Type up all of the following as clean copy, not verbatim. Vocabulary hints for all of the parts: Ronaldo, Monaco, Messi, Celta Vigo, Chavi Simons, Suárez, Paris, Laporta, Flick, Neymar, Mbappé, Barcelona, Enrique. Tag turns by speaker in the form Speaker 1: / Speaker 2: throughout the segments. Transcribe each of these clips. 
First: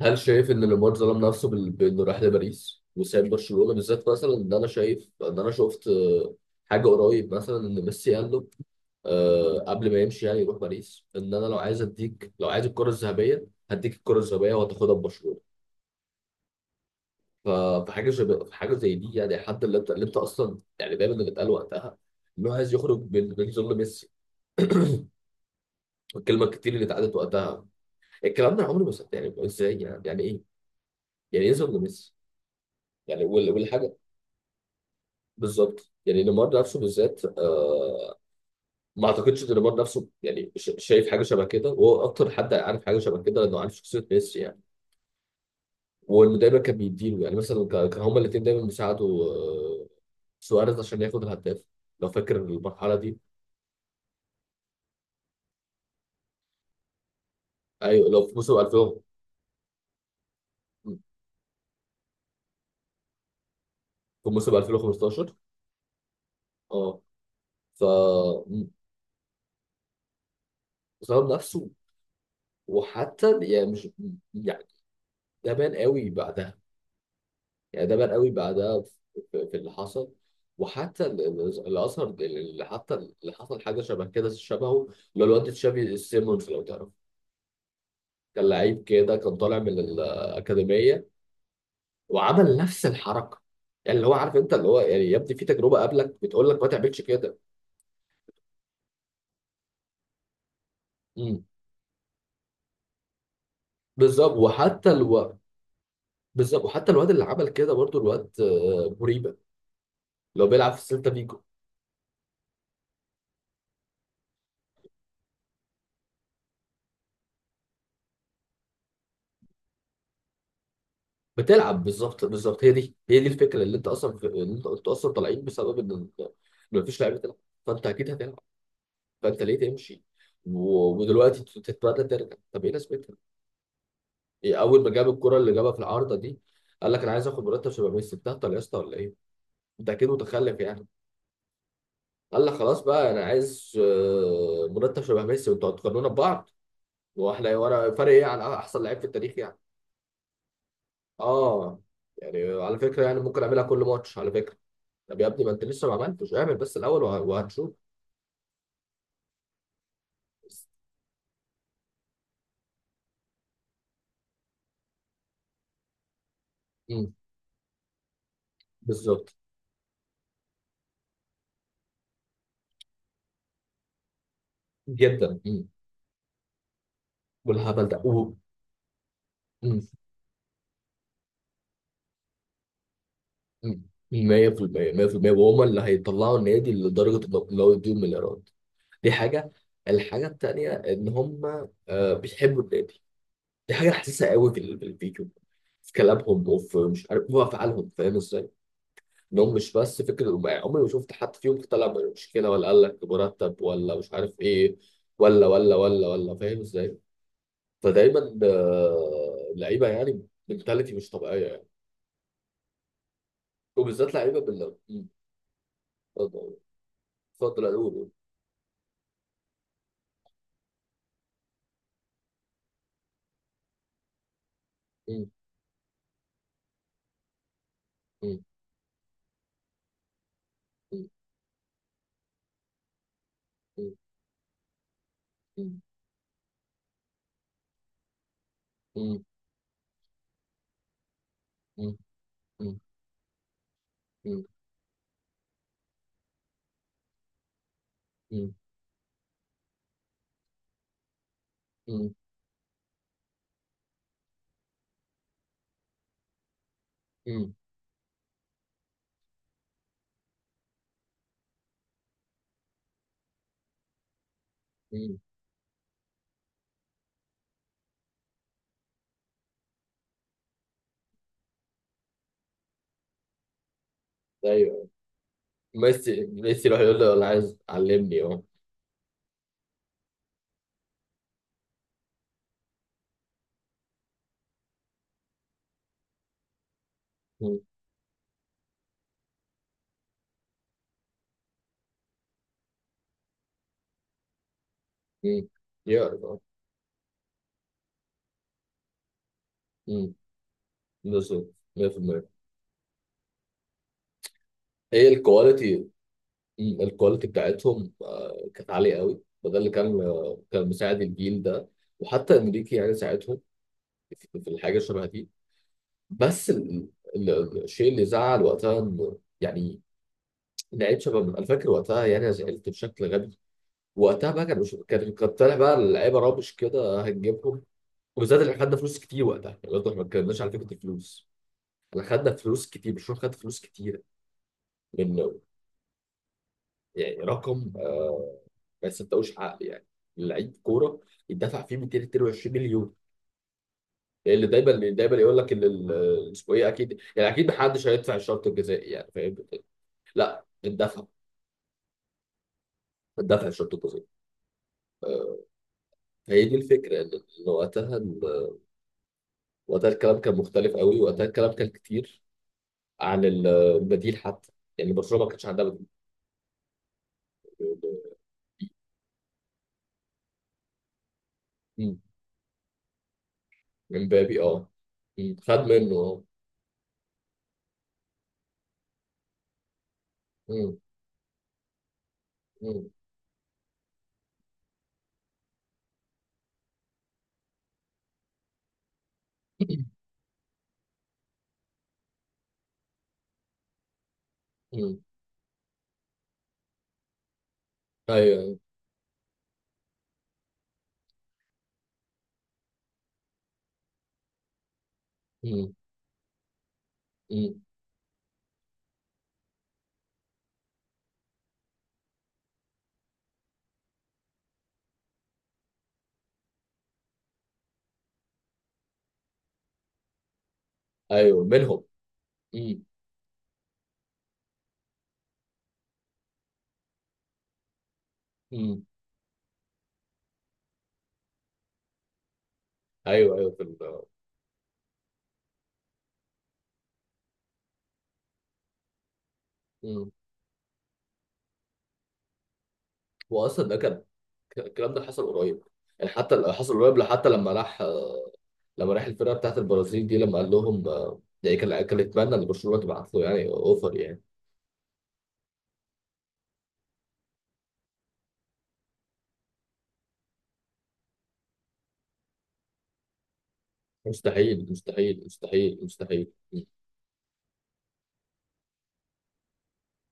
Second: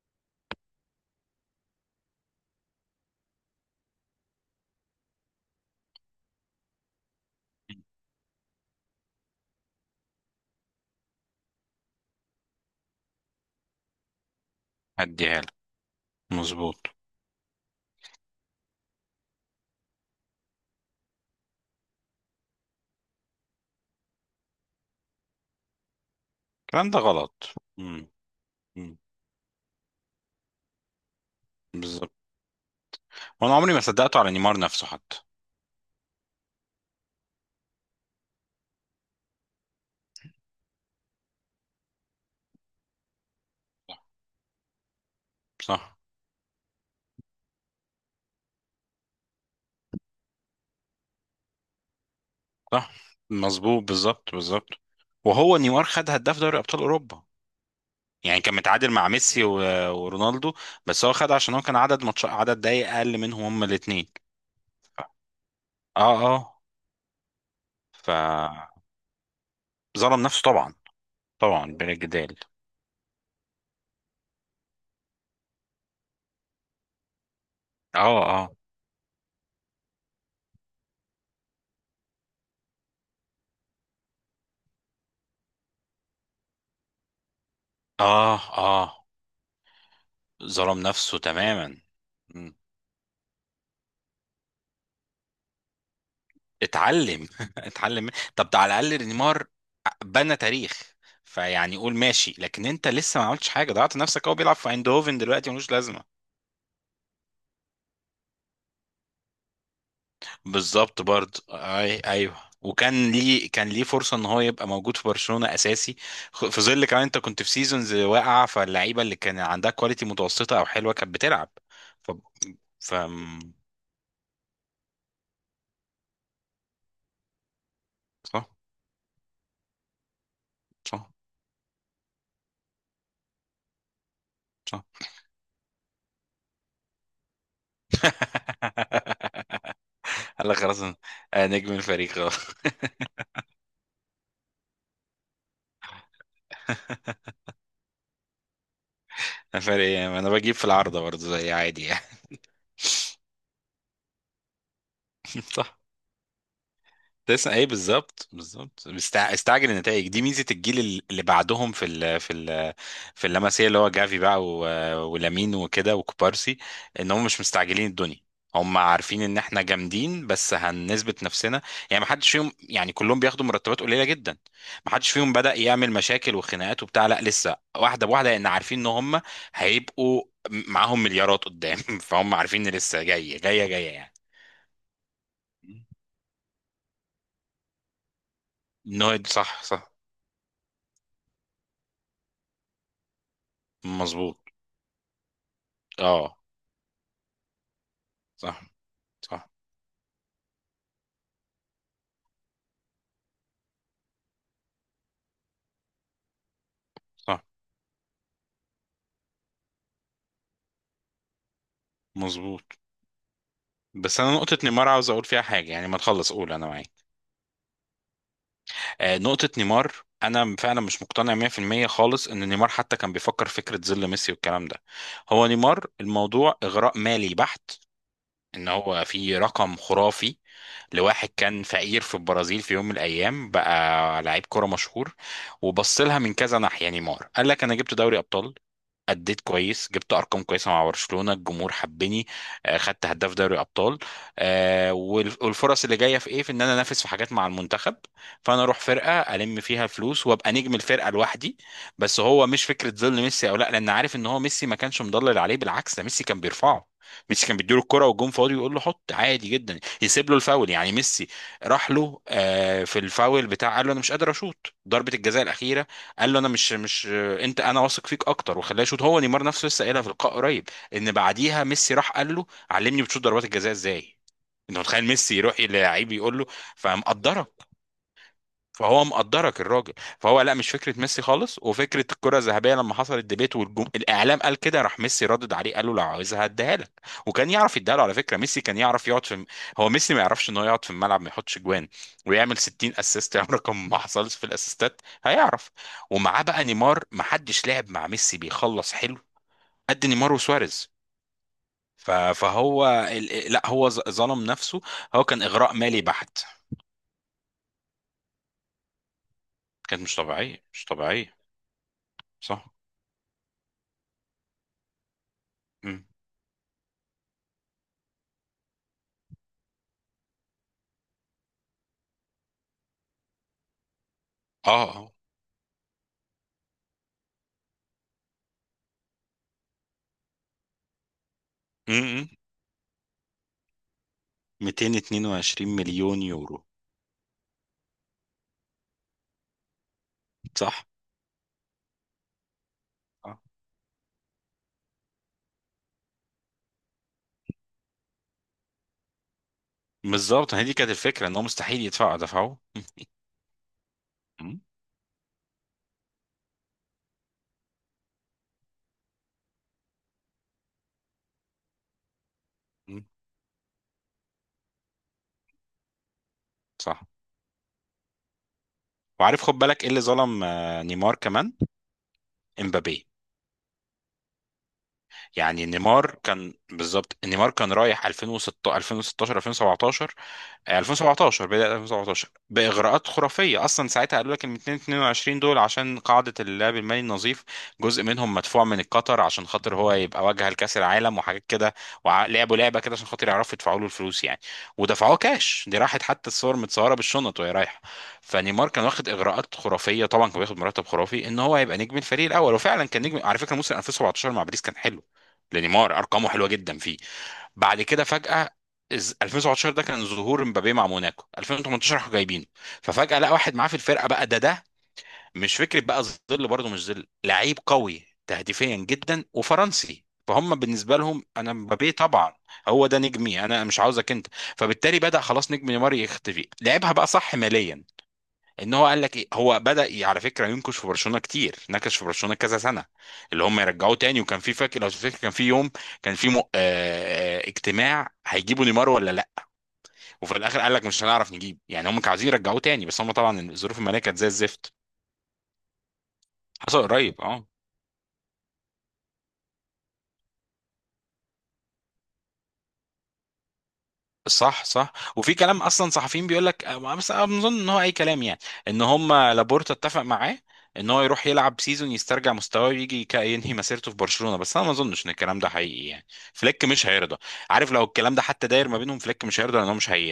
Speaker 1: هل شايف ان ليمار ظلم نفسه بانه راح لباريس وساب برشلونه بالذات. مثلا ان انا شايف ان انا شفت حاجه قريب. مثلا ان ميسي قال له قبل ما يمشي يعني يروح باريس، ان انا لو عايز اديك، لو عايز الكره الذهبيه هديك الكره الذهبيه وهتاخدها ببرشلونه.
Speaker 2: هديها لك. مظبوط.
Speaker 1: ف- فحاجه شبه حاجه زي دي، يعني حد اللي انت اصلا يعني دايما اللي اتقال وقتها انه عايز يخرج من ظل ميسي. الكلمه الكتير اللي
Speaker 2: الكلام ده
Speaker 1: اتقالت
Speaker 2: غلط.
Speaker 1: وقتها.
Speaker 2: مم.
Speaker 1: الكلام ده أنا عمري ما
Speaker 2: مم.
Speaker 1: صدق، يعني ازاي يعني ايه. يعني ايه ظل
Speaker 2: بالظبط.
Speaker 1: ميسي؟ يعني
Speaker 2: وانا عمري ما
Speaker 1: والحاجه.
Speaker 2: صدقته على نيمار نفسه حتى.
Speaker 1: بالظبط، يعني نيمار نفسه بالذات. آه. ما اعتقدش ان نيمار نفسه يعني شايف حاجه شبه كده، وهو اكتر حد عارف حاجه شبه كده لانه عارف شخصيه ميسي يعني.
Speaker 2: صح،
Speaker 1: وانه دايما كان بيديله، يعني مثلا كان هما الاثنين دايما بيساعدوا آه سواريز عشان ياخد الهداف. لو فاكر
Speaker 2: صح،
Speaker 1: المرحله دي.
Speaker 2: مظبوط، بالظبط، بالظبط. وهو نيمار خد هداف دوري ابطال اوروبا،
Speaker 1: ايوه، لو في
Speaker 2: يعني كان
Speaker 1: موسم
Speaker 2: متعادل
Speaker 1: 2000.
Speaker 2: مع ميسي ورونالدو. بس هو خد عشان هو كان عدد ماتش، عدد دقايق اقل منهم هما الاثنين.
Speaker 1: في موسم 2015.
Speaker 2: اه اه.
Speaker 1: اه. ف
Speaker 2: ف
Speaker 1: م-
Speaker 2: ظلم نفسه طبعا،
Speaker 1: ظلم نفسه.
Speaker 2: طبعا بلا جدال.
Speaker 1: وحتى يعني مش، يعني ده بان قوي بعدها. يعني ده بان
Speaker 2: اه
Speaker 1: قوي
Speaker 2: اه
Speaker 1: بعدها في اللي حصل. وحتى اللي اثر، اللي حتى اللي حصل حاجه شبه كده، شبهه اللي هو الواد تشافي سيمونز لو تعرف.
Speaker 2: اه
Speaker 1: كان لعيب
Speaker 2: اه.
Speaker 1: كده، كان طالع من
Speaker 2: ظلم
Speaker 1: الاكاديميه
Speaker 2: نفسه تماما.
Speaker 1: وعمل نفس الحركه. يعني اللي هو عارف انت، اللي هو يعني يبدو في تجربه قبلك بتقول لك ما تعملش
Speaker 2: اتعلم
Speaker 1: كده.
Speaker 2: اتعلم من- طب ده على الاقل نيمار بنى تاريخ.
Speaker 1: امم
Speaker 2: فيعني قول ماشي، لكن انت لسه ما عملتش حاجه، ضيعت نفسك. هو
Speaker 1: بالظبط.
Speaker 2: بيلعب في
Speaker 1: وحتى
Speaker 2: ايندهوفن
Speaker 1: الو
Speaker 2: دلوقتي، ملوش لازمه.
Speaker 1: بالظبط وحتى الواد اللي عمل كده برضو الواد مريبه، لو بيلعب في
Speaker 2: بالظبط،
Speaker 1: سيلتا فيجو.
Speaker 2: برضه، ايوه. وكان ليه كان ليه فرصه ان هو يبقى موجود في برشلونه اساسي، في ظل كمان انت كنت في سيزونز واقعه، فاللعيبه اللي كان عندها كواليتي متوسطه او حلوه كانت بتلعب.
Speaker 1: بتلعب.
Speaker 2: ف
Speaker 1: بالظبط بالظبط. هي
Speaker 2: ف
Speaker 1: دي هي دي الفكره، اللي انت قلت اصلا: طالعين بسبب ان مفيش لعيبه تلعب. فانت اكيد هتلعب.
Speaker 2: صح،
Speaker 1: فانت ليه تمشي؟ و...
Speaker 2: صح،
Speaker 1: ودلوقتي تتمنى ترجع. طب ايه لازمتها؟ إيه، اول
Speaker 2: صح.
Speaker 1: ما جاب الكره اللي جابها في العارضه دي قال لك انا عايز اخد مرتب شبه ميسي. بتهطل يا اسطى ولا ايه؟ انت اكيد
Speaker 2: قال لك
Speaker 1: متخلف
Speaker 2: خلاص
Speaker 1: يعني.
Speaker 2: أنا نجم الفريق
Speaker 1: قال
Speaker 2: خلاص.
Speaker 1: لك: خلاص بقى انا عايز مرتب شبه ميسي وانتوا هتقارنونا ببعض، واحنا ورا فرق ايه عن احسن لعيب في التاريخ يعني.
Speaker 2: الفريق انا بجيب في العارضه برضه زي
Speaker 1: اه.
Speaker 2: عادي يعني.
Speaker 1: يعني على فكره، يعني ممكن اعملها كل ماتش على فكره. طب يا ابني، ما انت
Speaker 2: صح.
Speaker 1: لسه ما عملتش. اعمل بس الاول
Speaker 2: كنت لسه ايه؟
Speaker 1: وهتشوف.
Speaker 2: بالظبط، بالظبط. استعجل النتائج دي. ميزه الجيل اللي بعدهم في اللمسيه، اللي هو جافي بقى ولامين وكده وكوبارسي، ان
Speaker 1: مم.
Speaker 2: هم مش مستعجلين الدنيا. هم عارفين
Speaker 1: بالظبط.
Speaker 2: ان احنا جامدين، بس هنثبت نفسنا. يعني ما حدش فيهم يعني كلهم بياخدوا مرتبات قليله جدا. ما حدش فيهم
Speaker 1: جدا.
Speaker 2: بدأ
Speaker 1: مم.
Speaker 2: يعمل مشاكل وخناقات وبتاع، لا لسه
Speaker 1: والهبل ده
Speaker 2: واحده بواحده،
Speaker 1: و-
Speaker 2: لان عارفين ان هم
Speaker 1: مم.
Speaker 2: هيبقوا معاهم مليارات قدام. فهم عارفين ان لسه جايه جايه
Speaker 1: مم.
Speaker 2: جايه يعني.
Speaker 1: 100% 100%، وهم اللي هيطلعوا النادي لدرجه انه لو يديهم مليارات. دي
Speaker 2: انه
Speaker 1: حاجه.
Speaker 2: صح، صح،
Speaker 1: الحاجه التانيه ان هم بيحبوا النادي. دي حاجه حاسسها
Speaker 2: مظبوط.
Speaker 1: قوي في الفيديو، في
Speaker 2: اه،
Speaker 1: كلامهم، وفي مش عارف هو افعالهم. فاهم ازاي؟
Speaker 2: صح، صح،
Speaker 1: انهم مش بس فكره، عمري ما شفت حد فيهم طلع من مشكله ولا قال لك مرتب، ولا مش عارف ايه، ولا ولا ولا ولا. فاهم ازاي؟
Speaker 2: صح،
Speaker 1: فدايما اللعيبه يعني منتاليتي مش طبيعيه يعني،
Speaker 2: مظبوط.
Speaker 1: وبالذات
Speaker 2: بس انا
Speaker 1: لعيبه
Speaker 2: نقطة
Speaker 1: بال
Speaker 2: نيمار
Speaker 1: مم.
Speaker 2: عاوز اقول فيها حاجة، يعني ما تخلص قول
Speaker 1: اتفضل.
Speaker 2: انا معاك.
Speaker 1: اتفضل، قول قول.
Speaker 2: آه، نقطة نيمار. انا فعلا مش مقتنع 100% خالص ان نيمار حتى كان بيفكر فكرة ظل ميسي والكلام ده.
Speaker 1: مم.
Speaker 2: هو نيمار الموضوع اغراء مالي بحت.
Speaker 1: مم.
Speaker 2: ان هو في رقم خرافي
Speaker 1: مم.
Speaker 2: لواحد كان فقير في البرازيل، في يوم من الايام بقى لعيب كرة مشهور.
Speaker 1: مم.
Speaker 2: وبص لها من كذا ناحية. نيمار قال لك انا جبت دوري ابطال،
Speaker 1: مم.
Speaker 2: أديت كويس، جبت أرقام كويسة مع برشلونة، الجمهور
Speaker 1: مم.
Speaker 2: حبني،
Speaker 1: مم.
Speaker 2: خدت هداف دوري أبطال،
Speaker 1: مم.
Speaker 2: والفرص اللي جاية في إيه، في إن أنا أنافس في حاجات مع المنتخب.
Speaker 1: مم.
Speaker 2: فأنا أروح فرقة ألم فيها فلوس وأبقى نجم الفرقة لوحدي.
Speaker 1: مم.
Speaker 2: بس هو مش فكرة ظل ميسي أو لا، لأن عارف إن هو ميسي ما كانش مضلل عليه، بالعكس ده ميسي كان بيرفعه. ميسي
Speaker 1: مم.
Speaker 2: كان بيديله الكرة والجون فاضي ويقول له حط عادي جدا، يسيب له الفاول. يعني ميسي راح له في الفاول بتاع، قال له انا مش قادر اشوط ضربة
Speaker 1: مم.
Speaker 2: الجزاء الأخيرة. قال له انا مش، انت انا واثق فيك اكتر، وخلاه يشوط هو. نيمار نفسه لسه قايلها في لقاء قريب ان بعديها ميسي راح قال له علمني بتشوط ضربات الجزاء ازاي. انت
Speaker 1: ايوه.
Speaker 2: متخيل ميسي يروح للعيب
Speaker 1: ميسي
Speaker 2: يقول له؟
Speaker 1: ميسي يروح يقول له: انا عايز
Speaker 2: فمقدره
Speaker 1: علمني. اه.
Speaker 2: فهو مقدرك الراجل. فهو لا، مش فكره ميسي خالص. وفكره الكره الذهبيه لما حصل الديبيت الاعلام قال كده، راح ميسي ردد عليه قال له لو عاوزها هديها لك. وكان
Speaker 1: مم.
Speaker 2: يعرف يديها له على فكره. ميسي كان يعرف يقعد هو ميسي ما يعرفش ان هو يقعد في الملعب ما يحطش جوان ويعمل 60 اسيست؟ يعني رقم ما حصلش في الاسيستات،
Speaker 1: مم.
Speaker 2: هيعرف.
Speaker 1: يعرف اه.
Speaker 2: ومعاه بقى نيمار، ما حدش لعب مع ميسي بيخلص حلو قد
Speaker 1: مم.
Speaker 2: نيمار وسواريز.
Speaker 1: بالظبط. 100%.
Speaker 2: لا هو ظلم نفسه،
Speaker 1: هي
Speaker 2: هو كان اغراء
Speaker 1: الكواليتي.
Speaker 2: مالي بحت.
Speaker 1: مم. الكواليتي بتاعتهم كانت عاليه قوي، فده اللي كان
Speaker 2: كانت مش طبيعيه،
Speaker 1: كان
Speaker 2: مش
Speaker 1: مساعد
Speaker 2: طبيعيه.
Speaker 1: الجيل ده. وحتى
Speaker 2: صح.
Speaker 1: انريكي يعني ساعتهم في الحاجه شبه دي. بس الشيء اللي زعل وقتها يعني، لعيب شباب انا فاكر وقتها. يعني انا زعلت بشكل غبي وقتها بقى. كان
Speaker 2: اه
Speaker 1: مش
Speaker 2: اه.
Speaker 1: كان طالع بقى اللعيبه رابش كده هنجيبهم، وبالذات اللي خدنا فلوس كتير وقتها يعني. برضه احنا ما اتكلمناش على فكره الفلوس. احنا
Speaker 2: امم.
Speaker 1: خدنا فلوس كتير، مش خدنا فلوس كتير. من
Speaker 2: 222 مليون يورو.
Speaker 1: يعني رقم ما يصدقوش عقل، يعني لعيب
Speaker 2: صح.
Speaker 1: كوره يدفع فيه 222 مليون.
Speaker 2: اه
Speaker 1: اللي دايما يقول لك ان اسمه ايه، اكيد يعني اكيد محدش هيدفع الشرط الجزائي، يعني فاهم. لا،
Speaker 2: بالظبط، هي دي كانت
Speaker 1: الدفع،
Speaker 2: الفكره. ان هو مستحيل يدفعوا، دفعوه.
Speaker 1: الدفع، الشرط الجزئي.
Speaker 2: مم.
Speaker 1: آه، فهي دي الفكره، ان وقتها وقتها الكلام كان مختلف قوي. وقتها الكلام كان كتير
Speaker 2: مم.
Speaker 1: عن البديل حتى. يعني برشلونه ما كانش عندها بديل.
Speaker 2: صح. وعارف خد بالك ايه اللي ظلم نيمار كمان؟
Speaker 1: مم.
Speaker 2: امبابي.
Speaker 1: امبابي، اه. مم. خد
Speaker 2: يعني
Speaker 1: منه،
Speaker 2: نيمار
Speaker 1: اه.
Speaker 2: كان بالظبط، نيمار كان رايح 2006 2016 2017
Speaker 1: مم.
Speaker 2: 2017، بداية 2017،
Speaker 1: مم.
Speaker 2: بإغراءات خرافية أصلا. ساعتها قالوا لك إن 222 دول عشان قاعدة اللعب المالي النظيف، جزء منهم مدفوع من قطر عشان خاطر هو يبقى واجهة لكأس العالم وحاجات كده. ولعبوا لعبة كده عشان خاطر يعرفوا يدفعوا له الفلوس يعني،
Speaker 1: مم.
Speaker 2: ودفعوه كاش. دي راحت حتى الصور متصورة بالشنط وهي رايحة.
Speaker 1: ايوه.
Speaker 2: فنيمار كان واخد إغراءات خرافية، طبعا كان بياخد مرتب خرافي، إن هو يبقى نجم الفريق الأول. وفعلا كان نجم، على فكرة موسم 2017 مع باريس كان حلو
Speaker 1: مم.
Speaker 2: لنيمار، أرقامه حلوة جدا.
Speaker 1: مم.
Speaker 2: بعد كده فجأة، 2017 ده كان ظهور مبابي مع موناكو، 2018 راحوا جايبينه. ففجأة لقى واحد معاه في الفرقة بقى ده. مش فكرة بقى ظل، برضه مش ظل، لعيب قوي تهديفيا جدا وفرنسي، فهم بالنسبة لهم
Speaker 1: ايوه،
Speaker 2: انا
Speaker 1: منهم.
Speaker 2: مبابي طبعا
Speaker 1: مم.
Speaker 2: هو ده نجمي، انا مش عاوزك انت. فبالتالي بدأ خلاص نجم نيمار يختفي. لعبها بقى صح ماليا، ان
Speaker 1: مم.
Speaker 2: هو قال لك ايه. هو بدأ على فكره ينكش في برشلونه كتير، نكش في برشلونه كذا سنه
Speaker 1: ايوه
Speaker 2: اللي
Speaker 1: ايوه
Speaker 2: هم يرجعوه تاني. وكان في، فاكر لو تفتكر، كان في يوم كان في اجتماع هيجيبوا نيمار ولا لا.
Speaker 1: مم.
Speaker 2: وفي الاخر قال لك مش هنعرف نجيب. يعني هم كانوا عايزين يرجعوه تاني بس هم طبعا
Speaker 1: واصلا ده
Speaker 2: الظروف الماليه
Speaker 1: كان،
Speaker 2: كانت زي الزفت.
Speaker 1: الكلام ده حصل قريب يعني، حتى حصل
Speaker 2: حصل
Speaker 1: قريب.
Speaker 2: قريب،
Speaker 1: حتى
Speaker 2: اه.
Speaker 1: لما راح لما راح الفرقه بتاعت البرازيل دي، لما قال لهم ده كان يتمنى ان برشلونه تبعت له يعني اوفر يعني.
Speaker 2: صح صح. وفي كلام اصلا صحفيين بيقول لك، بس انا بظن ان هو اي كلام يعني، ان هم لابورتا اتفق معاه ان هو يروح يلعب سيزون يسترجع مستواه ويجي ينهي مسيرته في برشلونه. بس
Speaker 1: مستحيل
Speaker 2: انا ما اظنش ان
Speaker 1: مستحيل
Speaker 2: الكلام ده
Speaker 1: مستحيل
Speaker 2: حقيقي يعني.
Speaker 1: مستحيل.
Speaker 2: فليك مش هيرضى. عارف لو الكلام ده حتى داير ما بينهم، فليك مش هيرضى، لان هو مش هي.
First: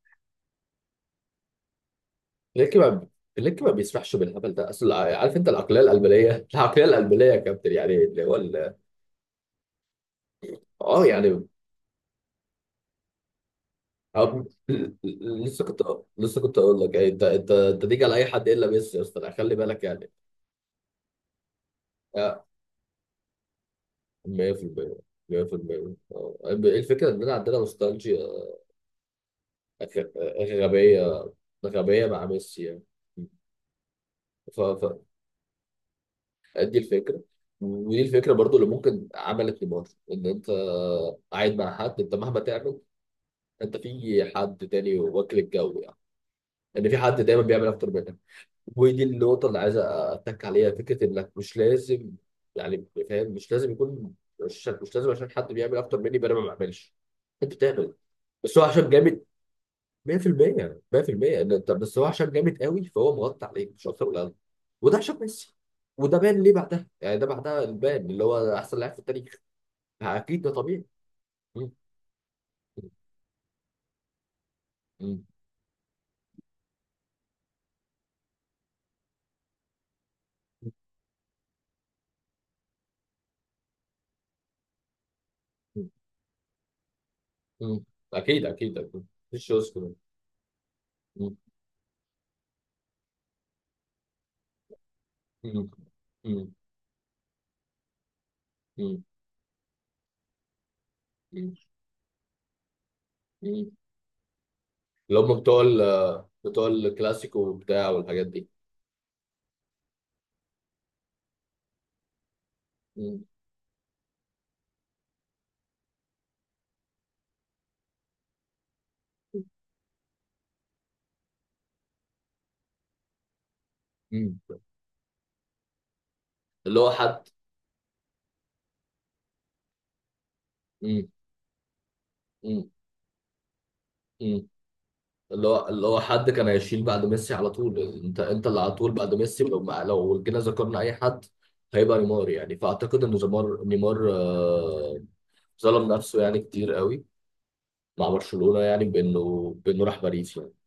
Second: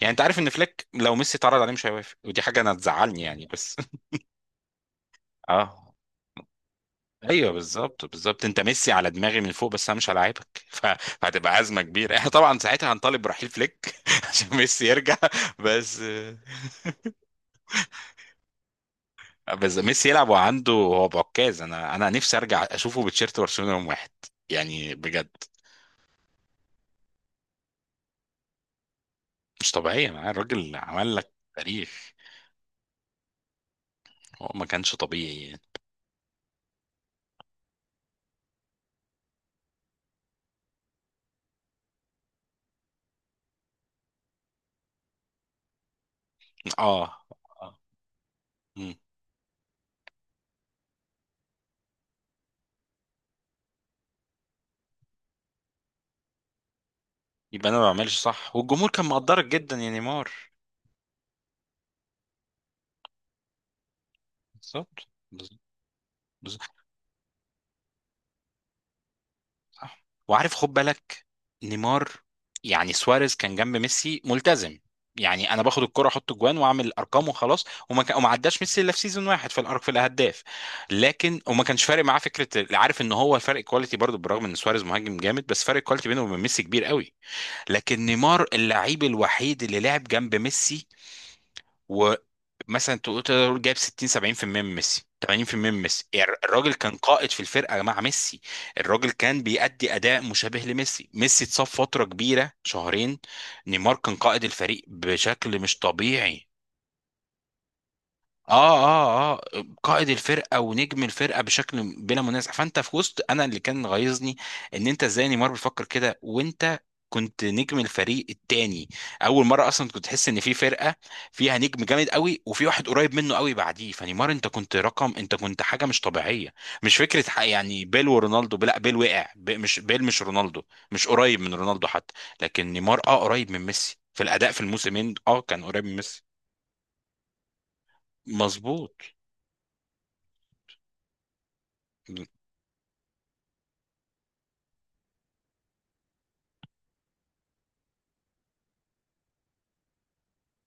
Speaker 2: يعني انت عارف ان فليك لو ميسي اتعرض عليه مش هيوافق، ودي حاجه انا
Speaker 1: فليك ما
Speaker 2: تزعلني يعني
Speaker 1: فليك ما
Speaker 2: بس.
Speaker 1: بيسمحش بالهبل ده. اصل عارف انت العقليه
Speaker 2: اه
Speaker 1: القلبليه العقليه القلبليه يا
Speaker 2: ايوه،
Speaker 1: كابتن، يعني
Speaker 2: بالظبط
Speaker 1: اللي هو
Speaker 2: بالظبط. انت ميسي على دماغي من فوق بس انا مش هلاعبك.
Speaker 1: اه يعني.
Speaker 2: فهتبقى ازمه كبيره. احنا طبعا ساعتها هنطالب برحيل فليك
Speaker 1: أو-
Speaker 2: عشان ميسي يرجع.
Speaker 1: لسه كنت
Speaker 2: بس
Speaker 1: لسه كنت اقول لك يعني انت تيجي على اي حد الا ميسي يا اسطى، خلي
Speaker 2: بس
Speaker 1: بالك
Speaker 2: ميسي
Speaker 1: يعني.
Speaker 2: يلعب وعنده هو بعكاز. انا نفسي
Speaker 1: آه،
Speaker 2: ارجع اشوفه بتشيرت برشلونه يوم واحد. يعني
Speaker 1: 100%
Speaker 2: بجد
Speaker 1: 100%. الفكره اننا عندنا نوستالجيا
Speaker 2: مش طبيعيه معاه.
Speaker 1: غ-
Speaker 2: الراجل عمل
Speaker 1: غبيه.
Speaker 2: لك
Speaker 1: غبيه
Speaker 2: تاريخ،
Speaker 1: مع ميسي يعني.
Speaker 2: هو ما كانش
Speaker 1: ف-
Speaker 2: طبيعي يعني.
Speaker 1: فدي الفكره، ودي الفكره برضو اللي ممكن عملت لمارفل: ان انت قاعد مع حد، انت مهما تعمل انت في حد تاني واكل الجو يعني، ان في حد
Speaker 2: اه.
Speaker 1: دايما بيعمل
Speaker 2: آه.
Speaker 1: اكتر منك.
Speaker 2: مم.
Speaker 1: ودي النقطه اللي عايز اتك عليها، فكره انك مش لازم يعني، فاهم، مش لازم يكون، مش لازم عشان حد بيعمل اكتر مني يبقى انا ما بعملش. انت
Speaker 2: يبقى انا ما
Speaker 1: بتعمل.
Speaker 2: بعملش. صح.
Speaker 1: بس هو عشان
Speaker 2: والجمهور كان
Speaker 1: جامد.
Speaker 2: مقدرك جدا يا نيمار.
Speaker 1: 100% 100%. طب بس هو عشان جامد قوي، فهو مغطي عليك، مش اكتر ولا اقل. وده
Speaker 2: بالظبط
Speaker 1: عشان ميسي.
Speaker 2: بالظبط.
Speaker 1: وده بان ليه بعدها، يعني ده بعدها البان اللي هو احسن لاعب في التاريخ.
Speaker 2: صح.
Speaker 1: اكيد ده
Speaker 2: وعارف خد
Speaker 1: طبيعي.
Speaker 2: بالك،
Speaker 1: مم.
Speaker 2: نيمار، يعني سواريز كان جنب ميسي ملتزم،
Speaker 1: مم.
Speaker 2: يعني انا باخد الكرة احط جوان واعمل ارقام وخلاص. وما عداش ميسي الا في سيزون واحد في في الهداف، لكن وما كانش فارق معاه فكره. عارف ان هو الفرق كواليتي برضه، بالرغم ان سواريز مهاجم جامد بس فرق
Speaker 1: مم.
Speaker 2: الكواليتي بينه وبين ميسي كبير قوي.
Speaker 1: مم.
Speaker 2: لكن
Speaker 1: اكيد
Speaker 2: نيمار
Speaker 1: اكيد
Speaker 2: اللعيب
Speaker 1: اكيد. مفيش
Speaker 2: الوحيد
Speaker 1: شوز
Speaker 2: اللي
Speaker 1: كمان.
Speaker 2: لعب جنب ميسي
Speaker 1: مم.
Speaker 2: ومثلا تقول، تقدر تقول جايب 60 70% من ميسي،
Speaker 1: مم.
Speaker 2: 80% من ميسي. يعني
Speaker 1: مم.
Speaker 2: الراجل كان قائد في الفرقه مع ميسي،
Speaker 1: مم.
Speaker 2: الراجل كان بيأدي اداء مشابه لميسي. ميسي
Speaker 1: مم.
Speaker 2: اتصاب فتره كبيره شهرين،
Speaker 1: مم.
Speaker 2: نيمار كان قائد الفريق
Speaker 1: اللي هم
Speaker 2: بشكل
Speaker 1: بتوع
Speaker 2: مش طبيعي.
Speaker 1: بتوع الكلاسيكو وبتاع، والحاجات دي.
Speaker 2: اه اه اه، قائد الفرقه ونجم الفرقه بشكل بلا منازع. فانت في وسط،
Speaker 1: مم.
Speaker 2: انا اللي كان غيظني ان انت ازاي نيمار بيفكر كده، وانت كنت نجم الفريق التاني. اول مره اصلا كنت تحس ان في فرقه فيها نجم جامد قوي وفي واحد قريب منه قوي بعديه. فنيمار
Speaker 1: مم.
Speaker 2: انت كنت رقم، انت كنت حاجه مش طبيعيه.
Speaker 1: اللي هو
Speaker 2: مش
Speaker 1: حد.
Speaker 2: فكره يعني بيل ورونالدو، لا بيل وقع مش بيل، مش رونالدو،
Speaker 1: مم.
Speaker 2: مش قريب من رونالدو حتى. لكن نيمار اه قريب من ميسي في
Speaker 1: مم.
Speaker 2: الاداء، في الموسمين اه
Speaker 1: اللي
Speaker 2: كان
Speaker 1: هو
Speaker 2: قريب
Speaker 1: اللي
Speaker 2: من
Speaker 1: هو
Speaker 2: ميسي.
Speaker 1: حد كان هيشيل بعد ميسي على طول. انت اللي على طول
Speaker 2: مظبوط.
Speaker 1: بعد ميسي، لو ما لو جينا ذكرنا اي حد هيبقى نيمار يعني. فاعتقد ان نيمار ظلم نفسه يعني كتير قوي مع برشلونة، يعني بانه راح باريس يعني.